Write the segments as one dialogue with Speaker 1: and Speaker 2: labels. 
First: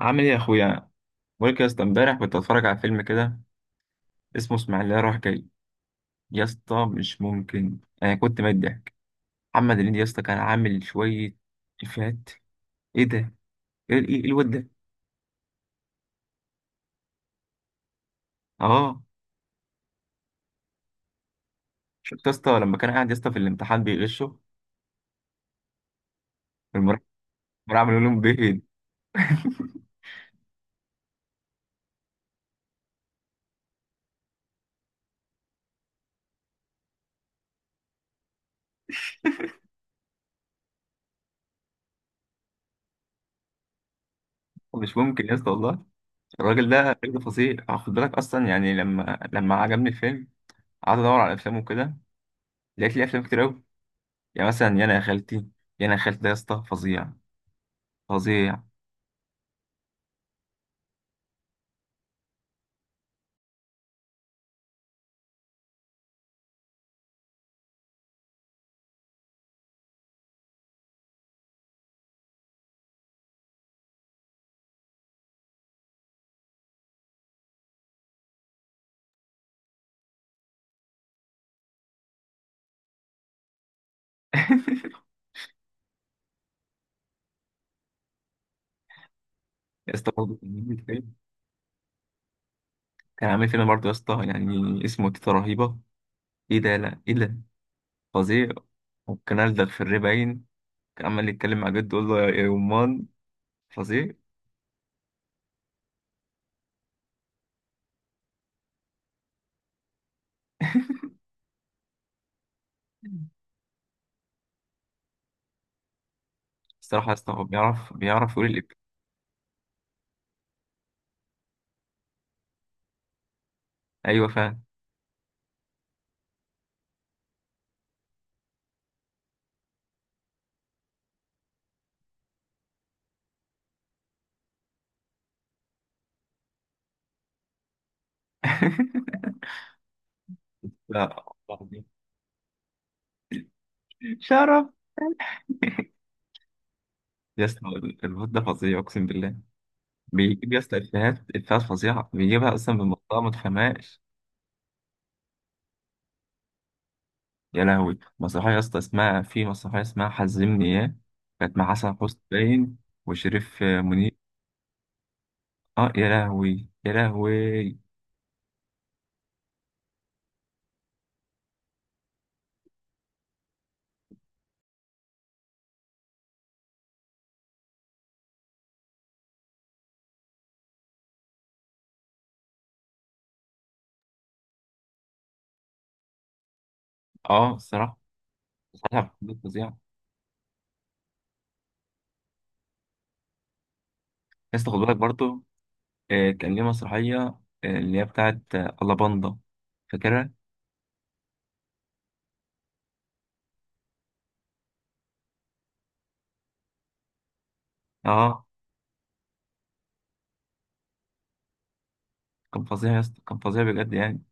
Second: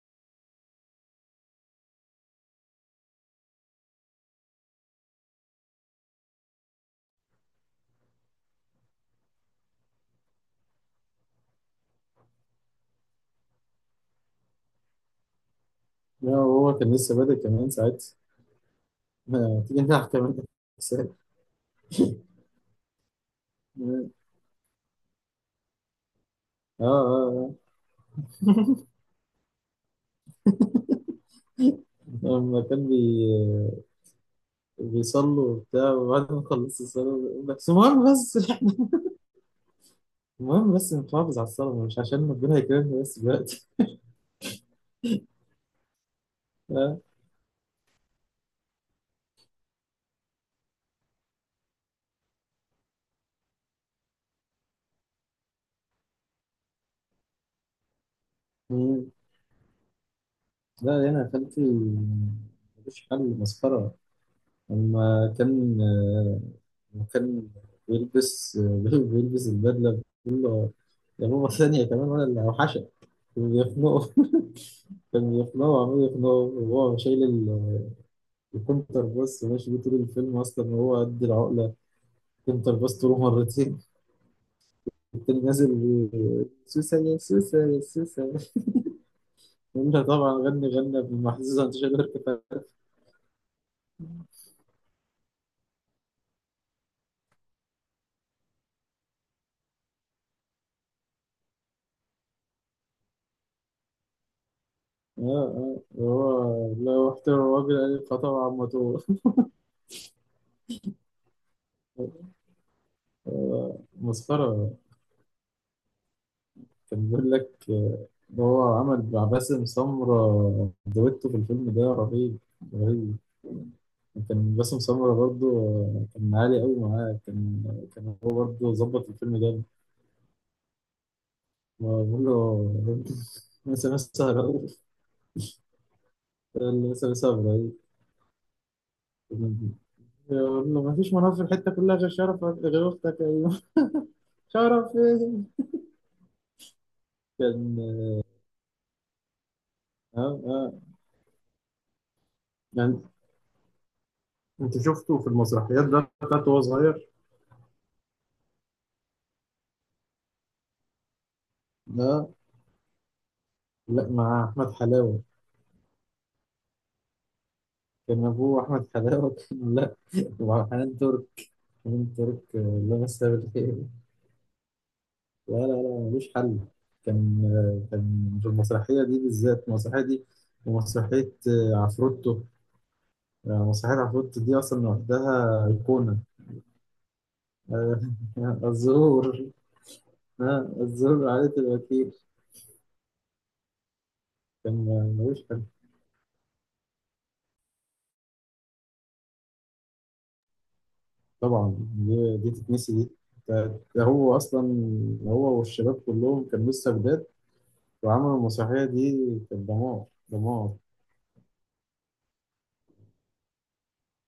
Speaker 1: عامل ايه يا اخويا؟ بقولك يا اسطى، امبارح كنت اتفرج على فيلم كده، اسمه اسماعيليه رايح جاي. يا اسطى مش ممكن، انا كنت ميت ضحك. محمد هنيدي يا اسطى كان عامل شويه افيهات. ايه ده؟ ايه ايه إيه الواد ده؟
Speaker 2: لا، هو كان لسه بادئ كمان ساعتها.
Speaker 1: اه.
Speaker 2: ما تيجي نلعب كمان أحسن.
Speaker 1: شفت يا اسطى لما كان قاعد يا اسطى في الامتحان
Speaker 2: اه
Speaker 1: بيغشه
Speaker 2: اه
Speaker 1: المراقب؟
Speaker 2: آه.
Speaker 1: عامل لهم بيض.
Speaker 2: لما كان بي بيصلوا وبتاع، وبعد ما خلصت الصلاة بيقول لك بس المهم بس المهم بس نحافظ على الصلاة مش عشان ربنا يكرمنا بس دلوقتي.
Speaker 1: مش ممكن يا اسطى والله. الراجل ده
Speaker 2: آه.
Speaker 1: الراجل ده فظيع آه، خد بالك اصلا يعني، لما عجبني الفيلم، قعدت ادور على افلامه كده، لقيت لي افلام كتير قوي. يعني مثلا يانا يا خالتي. يانا يا خالتي ده يا اسطى فظيع. فظيع.
Speaker 2: مم. لا يعني يا خالتي مفيش حل مسخرة. لما كان آه، لما كان بيلبس بيلبس البدلة بتقول له يا ماما ثانية كمان ولا اللي أوحشك وبيخنقه. كان يخلعه عمال يقنعه وهو شايل ال- الكونتر باص ماشي بيه طول الفيلم اصلا وهو قد العقله. كونتر باص طوله مرتين التاني نازل بي- سوسة يا سوسة يا سوسة، يقول
Speaker 1: يا
Speaker 2: لها
Speaker 1: اسطى
Speaker 2: طبعا
Speaker 1: برضه كان
Speaker 2: غني
Speaker 1: عامل
Speaker 2: غنى
Speaker 1: فيلم،
Speaker 2: بالمحزوزة انت شايل اركب اه.
Speaker 1: كان عامل فيلم برضه يا اسطى يعني، اسمه تيتا رهيبة. ايه ده؟ لا، ايه ده؟ فظيع. وكان ألدغ في الري باين، كان عمال يتكلم مع جده يقول له يا يمان. فظيع.
Speaker 2: اه وهو لو احترم الراجل قال لي، فطبعا ما تو- آه، مسخرة. كان
Speaker 1: الصراحة يا
Speaker 2: بيقول
Speaker 1: اسطى هو
Speaker 2: لك
Speaker 1: بيعرف،
Speaker 2: آه،
Speaker 1: بيعرف
Speaker 2: إن
Speaker 1: يقول
Speaker 2: هو
Speaker 1: الإب.
Speaker 2: عمل مع باسم سمرة دويتو في الفيلم ده رهيب رهيب.
Speaker 1: أيوة
Speaker 2: كان
Speaker 1: فعلا.
Speaker 2: باسم سمرة برضه آه، كان عالي قوي معاه كان، كان هو برضه ظبط الفيلم ده. بقول له مثلا لسه، لسه ابراهيم. بقول له ما فيش
Speaker 1: لا.
Speaker 2: مناطق في الحته
Speaker 1: عظيم.
Speaker 2: كلها غير شرف غير اختك ايوه.
Speaker 1: شرف
Speaker 2: شرف ايه؟
Speaker 1: يا اسطى،
Speaker 2: كان
Speaker 1: الواد ده فظيع أقسم بالله.
Speaker 2: اه
Speaker 1: بيجيب يا
Speaker 2: اه
Speaker 1: اسطى إفيهات، إفيهات فظيعة، بيجيبها أصلا من
Speaker 2: يعني.
Speaker 1: منطقة ما تفهمهاش.
Speaker 2: انت شفته في المسرحيات ده بتاعته وهو صغير؟
Speaker 1: يا لهوي مسرحية يا اسطى اسمها، في مسرحية اسمها حزمني اياه، كانت مع حسن حسني
Speaker 2: لا،
Speaker 1: باين وشريف
Speaker 2: لا
Speaker 1: منير.
Speaker 2: مع أحمد حلاوة.
Speaker 1: اه يا لهوي يا لهوي.
Speaker 2: كان أبوه أحمد حلاوة كان لا. ومع حنان ترك. حنان ترك آه، الله يمسها بالخير. لا ملوش حل. كان آه، كان في المسرحية دي بالذات المسرحية دي. ومسرحية آه، عفروتو. آه، مسرحية عفروتو دي أصلا لوحدها أيقونة.
Speaker 1: اه الصراحة،
Speaker 2: آه،
Speaker 1: مسرحية
Speaker 2: الزهور.
Speaker 1: فظيعة.
Speaker 2: آه، الزهور عائلة الوكيل.
Speaker 1: يا اسطى خد
Speaker 2: كان
Speaker 1: بالك
Speaker 2: آه،
Speaker 1: برضه،
Speaker 2: ملوش حل.
Speaker 1: آه كان ليه مسرحية اللي هي بتاعت الله باندا، فاكرها؟
Speaker 2: طبعا دي تتنسي دي. ده هو أصلا هو والشباب كلهم كانوا لسه جداد وعملوا
Speaker 1: اه.
Speaker 2: المسرحية دي. كانت دمار دمار.
Speaker 1: كان فظيع يا اسطى، كان فظيع بجد يعني.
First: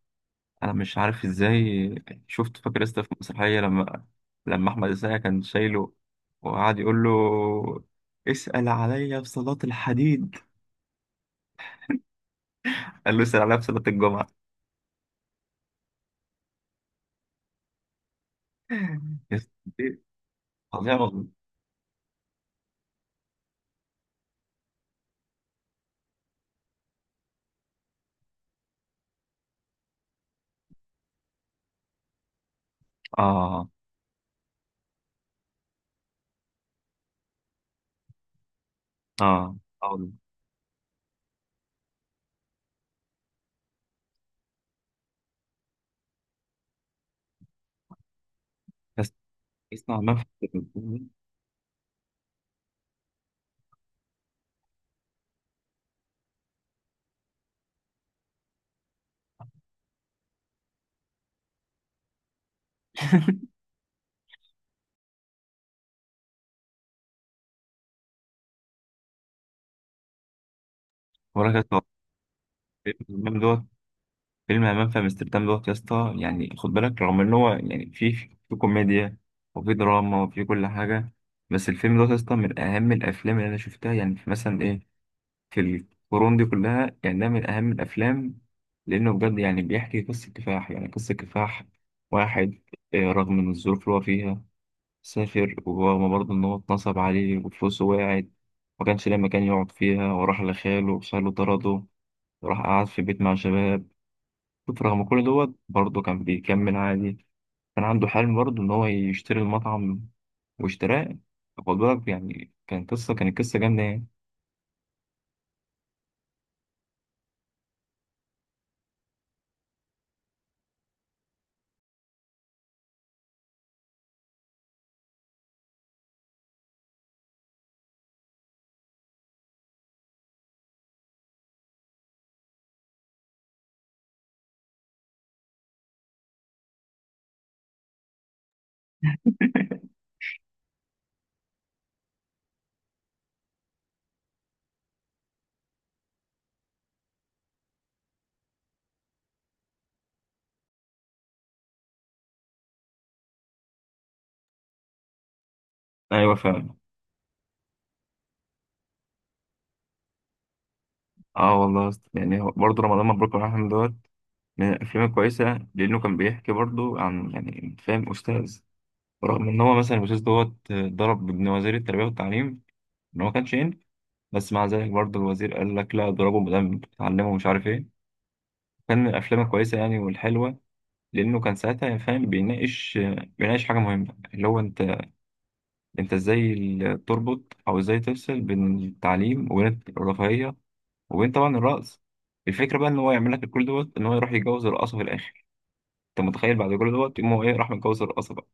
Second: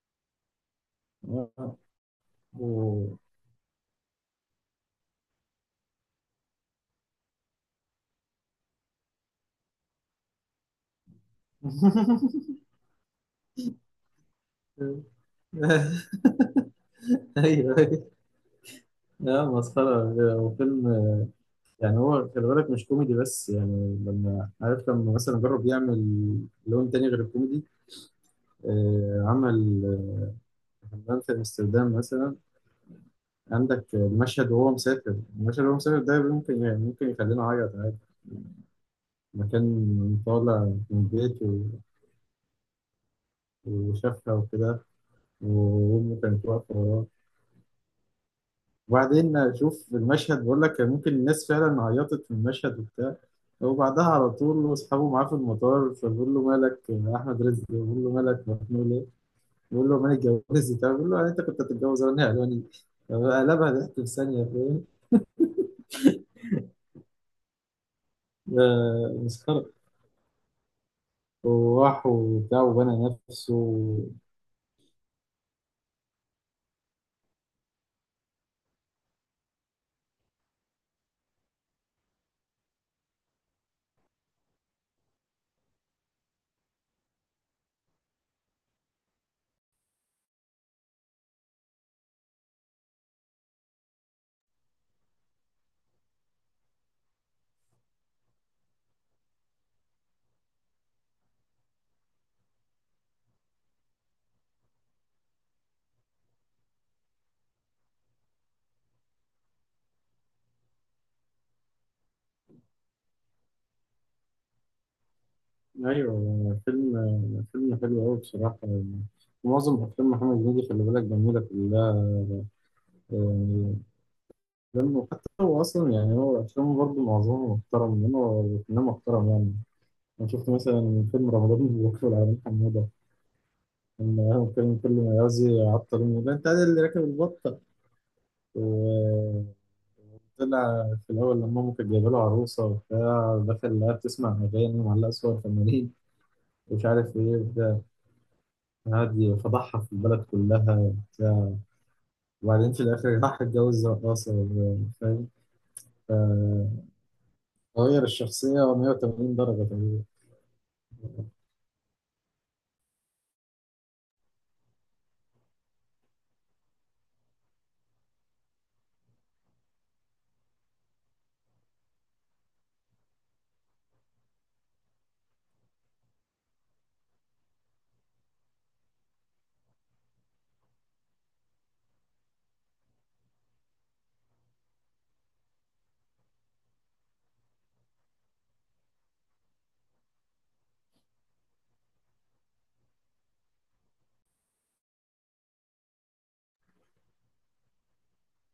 Speaker 1: انا مش عارف
Speaker 2: آه.
Speaker 1: ازاي. شفت، فاكر يا اسطى في
Speaker 2: و...
Speaker 1: المسرحية، لما احمد السقا كان شايله وقعد يقول له، اسأل عليا في صلاة الحديد؟ قال له يسأل عليها في صلاة الجمعة.
Speaker 2: ايوه ايوه. لا
Speaker 1: يس- دي
Speaker 2: مسخرة. هو فيلم
Speaker 1: فظيعة والله.
Speaker 2: يعني، هو خلي بالك مش كوميدي بس، يعني لما عارف لما مثلا جرب يعمل لون تاني غير الكوميدي. آه، عمل آه، حمام في امستردام مثلا.
Speaker 1: آه
Speaker 2: عندك المشهد وهو مسافر، المشهد وهو مسافر ده ممكن يعني ممكن يخلينا اعيط عادي.
Speaker 1: آه آه والله.
Speaker 2: مكان طالع من بيته وشافها وكده، وأمي كانت واقفة وراه.
Speaker 1: بس
Speaker 2: وبعدين أشوف
Speaker 1: اسمع، همام في
Speaker 2: المشهد، بقول لك كان
Speaker 1: امستردام،
Speaker 2: ممكن الناس فعلا عيطت من المشهد وبتاع. وبعدها على طول أصحابه معاه في المطار فبيقول له مالك يا أحمد رزق، بيقول له مالك مخنوق ليه؟ بيقول له مالك اتجوزت وبتاع، بيقول له يعني أنت كنت هتتجوز وأنا ألواني؟ قلبها ضحك في ثانية، فاهم؟ ده مسخرة.
Speaker 1: ولا كده،
Speaker 2: وراح وبتاع وبنى
Speaker 1: همام
Speaker 2: نفسه.
Speaker 1: دوت. فيلم همام في امستردام دوت يا اسطى، يعني خد بالك رغم ان هو يعني فيه في كوميديا وفي دراما وفي كل حاجة، بس الفيلم دوت يا اسطى من أهم الأفلام اللي أنا شفتها، يعني في مثلا إيه، في القرون دي كلها، يعني ده من أهم الأفلام، لأنه بجد يعني بيحكي قصة كفاح، يعني قصة كفاح واحد آه، رغم من الظروف اللي هو فيها سافر، ورغم برضه إن هو اتنصب عليه وفلوسه وقعت، ما كانش ليه مكان يقعد فيها، وراح لخاله وخاله طرده، وراح قعد في بيت مع شباب. شوف رغم كل دوت برضه كان بيكمل عادي، كان عنده حلم برضه إن هو يشتري المطعم، واشتراه. خد بالك يعني، كانت قصة جامدة يعني.
Speaker 2: أيوه فيلم، فيلم حلو أوي بصراحة يعني. معظم أفلام محمد هنيدي خلي بالك جميلة كلها يعني. لأنه حتى هو أصلا يعني هو أفلامه برضه معظمها محترم لأنه فنان محترم يعني. أنا شفت مثلا من فيلم رمضان مبروك والعالمين حمودة لما هو كان كل ما يعوز يعطل يقول له، أنت عادل اللي راكب البطة. وطلع في الأول لما أمه كانت جايبة له عروسة وبتاع، دخل لقاها بتسمع أغاني ومعلقة صور فنانين ومش عارف إيه وبتاع، قعد يفضحها في البلد كلها وبتاع. وبعدين في الآخر راح اتجوز رقاصة، فاهم؟
Speaker 1: أيوة فعلا.
Speaker 2: فغير الشخصية 180 درجة تقريبا.
Speaker 1: اه والله يا اسطى. يعني هو برضه رمضان مبروك الرحمن دوت من الأفلام الكويسة، لأنه كان بيحكي برضه عن، يعني فاهم، أستاذ، رغم إن هو مثلا الأستاذ دوت ضرب ابن وزير التربية والتعليم، ان هو كان شين، بس مع ذلك برضه الوزير قال لك لا، اضربه ما دام بتعلمه، مش عارف ايه. كان من الافلام الكويسه يعني والحلوه، لانه كان ساعتها يعني فاهم، بيناقش حاجه مهمه، اللي هو انت ازاي تربط او ازاي تفصل بين التعليم وبين الرفاهيه، وبين طبعا الرقص. الفكره بقى ان هو يعمل لك كل دوت، ان هو يروح يتجوز الرقاصه في الاخر. انت متخيل بعد كل دوت يقوم هو ايه، راح متجوز الرقاصه بقى.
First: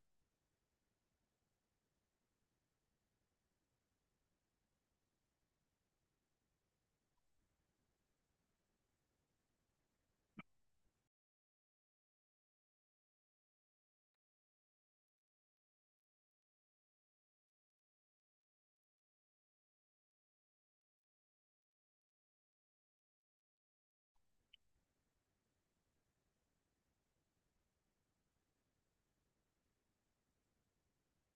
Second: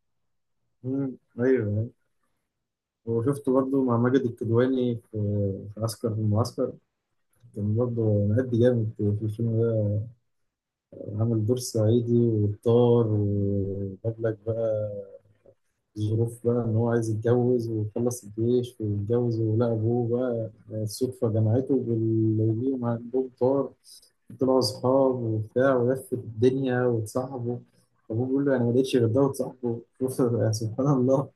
Speaker 2: مم. ايوه. وشفته برضه مع ماجد الكدواني في، في عسكر في المعسكر. كان برضه مأدي جامد في الفيلم ده. عامل دور صعيدي والطار، وجاب لك بقى الظروف بقى ان هو عايز يتجوز ويخلص الجيش ويتجوز، ولقى ابوه بقى الصدفة جمعته باللي ليهم عندهم طار. طلعوا اصحاب وبتاع ولفت الدنيا واتصاحبوا. ابوه بيقول له انا ما لقيتش غير ده وتصاحبه. شوف، سبحان الله.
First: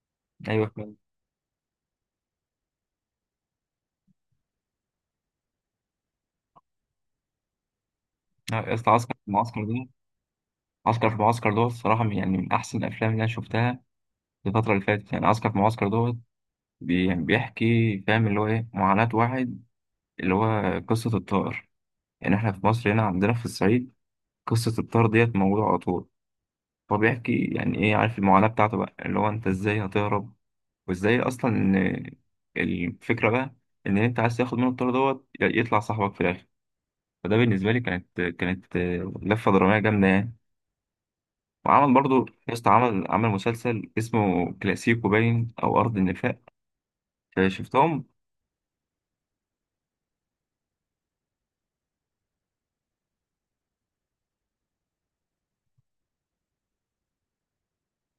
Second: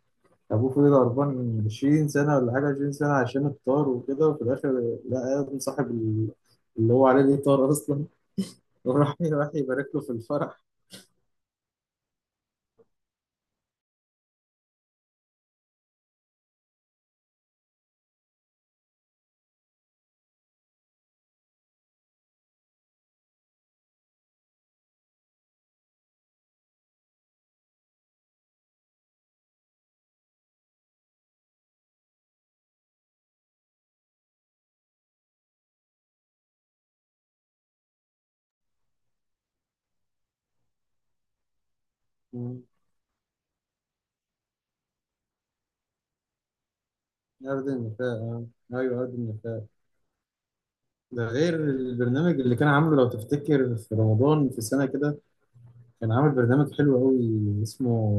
Speaker 1: ايوه
Speaker 2: ابوه فضل
Speaker 1: فاهم.
Speaker 2: هربان 20 سنه ولا حاجه، 20 سنه عشان الطار وكده، وفي الاخر لقى ابن اللي هو عليه دي طار اصلا.
Speaker 1: لا، يا اسطى عسكر
Speaker 2: وراح
Speaker 1: في
Speaker 2: راح
Speaker 1: المعسكر
Speaker 2: يبارك
Speaker 1: ده،
Speaker 2: له في الفرح.
Speaker 1: عسكر في المعسكر دوت الصراحه، يعني من احسن الافلام اللي انا شفتها الفترة اللي فاتت، يعني عسكر في المعسكر دوت بيحكي فاهم اللي هو ايه معاناة واحد، اللي هو قصة الطائر. يعني احنا في مصر هنا، عندنا في الصعيد قصة الطائر ديت موجودة على طول. هو بيحكي يعني ايه، عارف المعاناة بتاعته بقى، اللي هو انت ازاي هتهرب وازاي اصلا إن، الفكرة بقى ان انت عايز تاخد منه الطائر دوت، يطلع صاحبك في الاخر. فده بالنسبة لي كانت لفة درامية جامدة يعني. وعمل برضه
Speaker 2: مم.
Speaker 1: يسطا، عمل مسلسل اسمه كلاسيكو باين او ارض النفاق. آه،
Speaker 2: أرض
Speaker 1: شفتهم.
Speaker 2: النفاق آه. أيوه أرض النفاق. ده غير البرنامج اللي كان عامله لو تفتكر في رمضان في سنة كده. كان عامل برنامج حلو أوي اسمه،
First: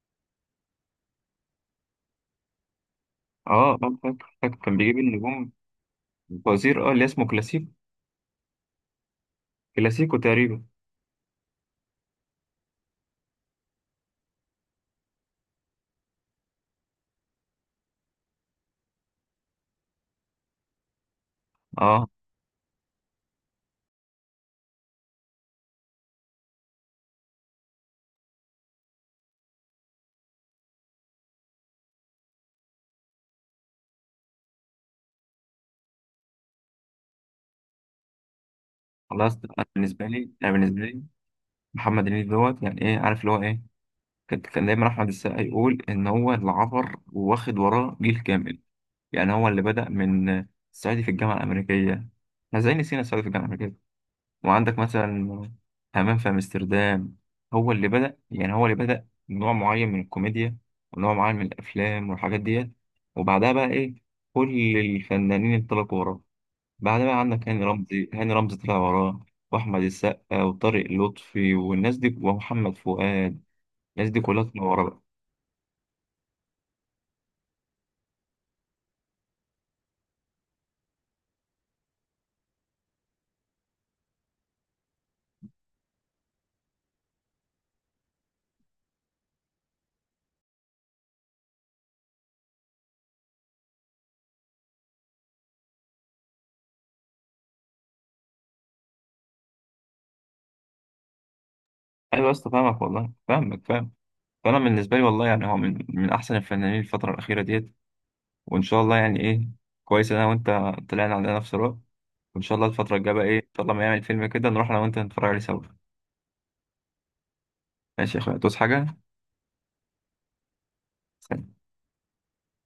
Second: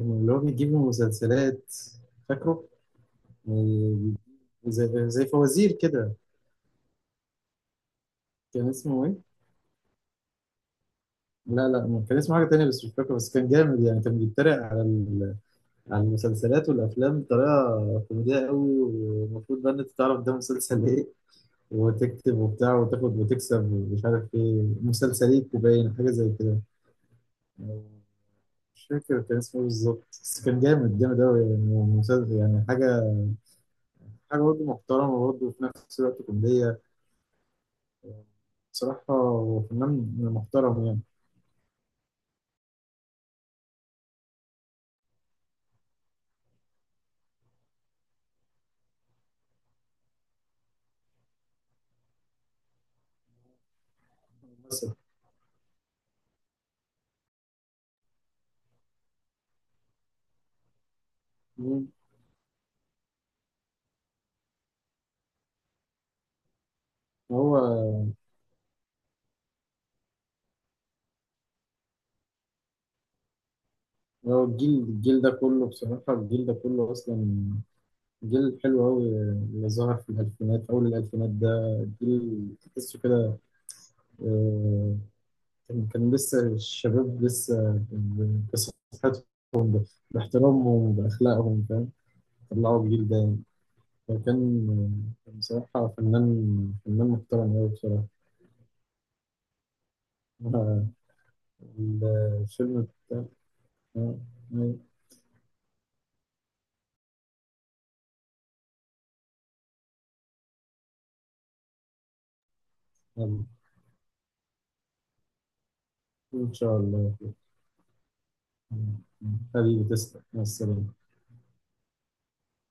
Speaker 2: اللي هو بيجيب مسلسلات، فاكره؟
Speaker 1: اه آه،
Speaker 2: آه،
Speaker 1: فاكر كان بيجيب
Speaker 2: زي
Speaker 1: النجوم،
Speaker 2: فوازير كده.
Speaker 1: فوزير اه اللي اسمه كلاسيكو.
Speaker 2: كان اسمه إيه؟
Speaker 1: كلاسيكو تقريبا.
Speaker 2: لا لا، كان اسمه حاجة تانية بس مش فاكر، بس كان جامد يعني. كان بيتريق على ال- على المسلسلات والأفلام بطريقة كوميدية قوي، والمفروض بقى إن أنت تعرف ده مسلسل إيه
Speaker 1: اه.
Speaker 2: وتكتب وبتاع وتاخد وتكسب ومش عارف إيه مسلسليك وباين حاجة زي كده. مش فاكر كان اسمه إيه بالظبط بس كان جامد جامد أوي يعني. مسلسل يعني حاجة، حاجة برضه محترمة برضه وفي نفس الوقت كوميدية. بصراحة
Speaker 1: خلاص
Speaker 2: هو
Speaker 1: انا بالنسبه
Speaker 2: فنان
Speaker 1: لي، انا بالنسبه
Speaker 2: محترم يعني.
Speaker 1: لي محمد هنيدي دوت يعني ايه، عارف اللي هو ايه، كان دايما احمد السقا يقول ان هو اللي عبر واخد وراه جيل كامل. يعني هو اللي بدأ من الصعيدي في الجامعه الامريكيه. احنا ازاي نسينا الصعيدي في الجامعه الامريكيه؟ وعندك
Speaker 2: مثلا
Speaker 1: مثلا همام في امستردام. هو اللي بدأ يعني، هو اللي بدأ نوع معين من الكوميديا ونوع معين من الافلام والحاجات ديت. وبعدها بقى ايه، كل الفنانين انطلقوا وراه. بعد بقى عندك
Speaker 2: هو
Speaker 1: هاني رمزي، هاني رمزي طلع وراه، واحمد السقا وطارق لطفي والناس دي ومحمد فؤاد، الناس دي كلها
Speaker 2: هو
Speaker 1: طلع
Speaker 2: الجيل،
Speaker 1: وراه بقى.
Speaker 2: الجيل ده كله بصراحة الجيل ده كله أصلا جيل حلو أوي. اللي ظهر في الألفينات، أول الألفينات ده، جيل تحسه كده. آه، كان كان لسه الشباب لسه ب- بصحتهم، ب- باحترامهم بأخلاقهم، فاهم؟ طلعوا الجيل ده يعني. فكان آه، كان بصراحة فنان، فنان محترم أوي بصراحة. آه،
Speaker 1: ايوه يا اسطى فاهمك
Speaker 2: الفيلم
Speaker 1: والله،
Speaker 2: بتاع
Speaker 1: فاهمك فاهم.
Speaker 2: آه،
Speaker 1: فانا بالنسبه لي والله يعني هو من احسن الفنانين الفتره الاخيره ديت. وان شاء الله يعني ايه، كويس انا وانت طلعنا على نفس الوقت، وان شاء الله الفتره الجايه بقى
Speaker 2: آه،
Speaker 1: ايه، ان شاء الله ما يعمل فيلم كده نروح انا وانت نتفرج عليه سوا.
Speaker 2: إن شاء الله آه،
Speaker 1: ماشي يا اخويا، توس حاجه.
Speaker 2: آه، حبيبي تسلم مع السلامة.